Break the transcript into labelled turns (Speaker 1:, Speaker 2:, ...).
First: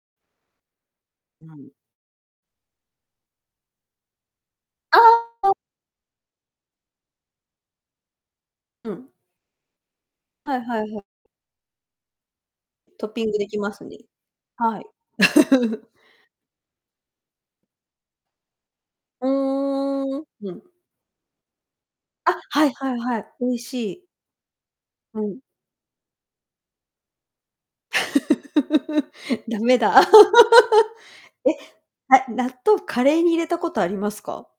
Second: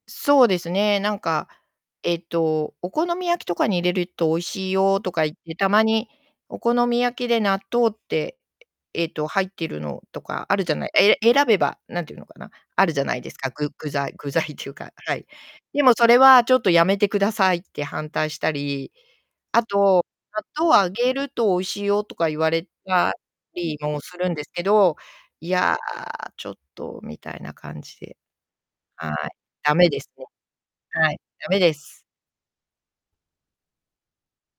Speaker 1: そうですね、なんか、
Speaker 2: うん。
Speaker 1: えっと、お好み焼きとかに入れると美味しい
Speaker 2: あ
Speaker 1: よとか言っ
Speaker 2: あ、あ。
Speaker 1: て、たまにお好み焼きで納豆って、
Speaker 2: う
Speaker 1: え
Speaker 2: ん。
Speaker 1: っと、入っているのとか
Speaker 2: は
Speaker 1: あ
Speaker 2: い
Speaker 1: るじゃ
Speaker 2: は
Speaker 1: な
Speaker 2: い
Speaker 1: い
Speaker 2: はい。
Speaker 1: え選べば何て言うのかな、あるじゃ
Speaker 2: トッ
Speaker 1: ない
Speaker 2: ピ
Speaker 1: で
Speaker 2: ン
Speaker 1: す
Speaker 2: グで
Speaker 1: か、
Speaker 2: き
Speaker 1: 具
Speaker 2: ます
Speaker 1: 具
Speaker 2: ね。
Speaker 1: 材具材っていう
Speaker 2: はい。
Speaker 1: かはい。で も、それはちょっとやめてくださいって反対したり。
Speaker 2: う
Speaker 1: あと、
Speaker 2: ーん、う
Speaker 1: 納
Speaker 2: ん。
Speaker 1: 豆を揚げると美味しいよとか
Speaker 2: あ、
Speaker 1: 言われ
Speaker 2: はいはい
Speaker 1: た
Speaker 2: はい、美味し
Speaker 1: りも
Speaker 2: い。
Speaker 1: するんですけど、
Speaker 2: はい。
Speaker 1: いや、ちょっと、みたいな感じで。はい、
Speaker 2: だ
Speaker 1: 駄
Speaker 2: め
Speaker 1: 目で
Speaker 2: だ。
Speaker 1: すね。はい、駄
Speaker 2: え、
Speaker 1: 目です。
Speaker 2: あ、納豆、カレーに入れたことありますか？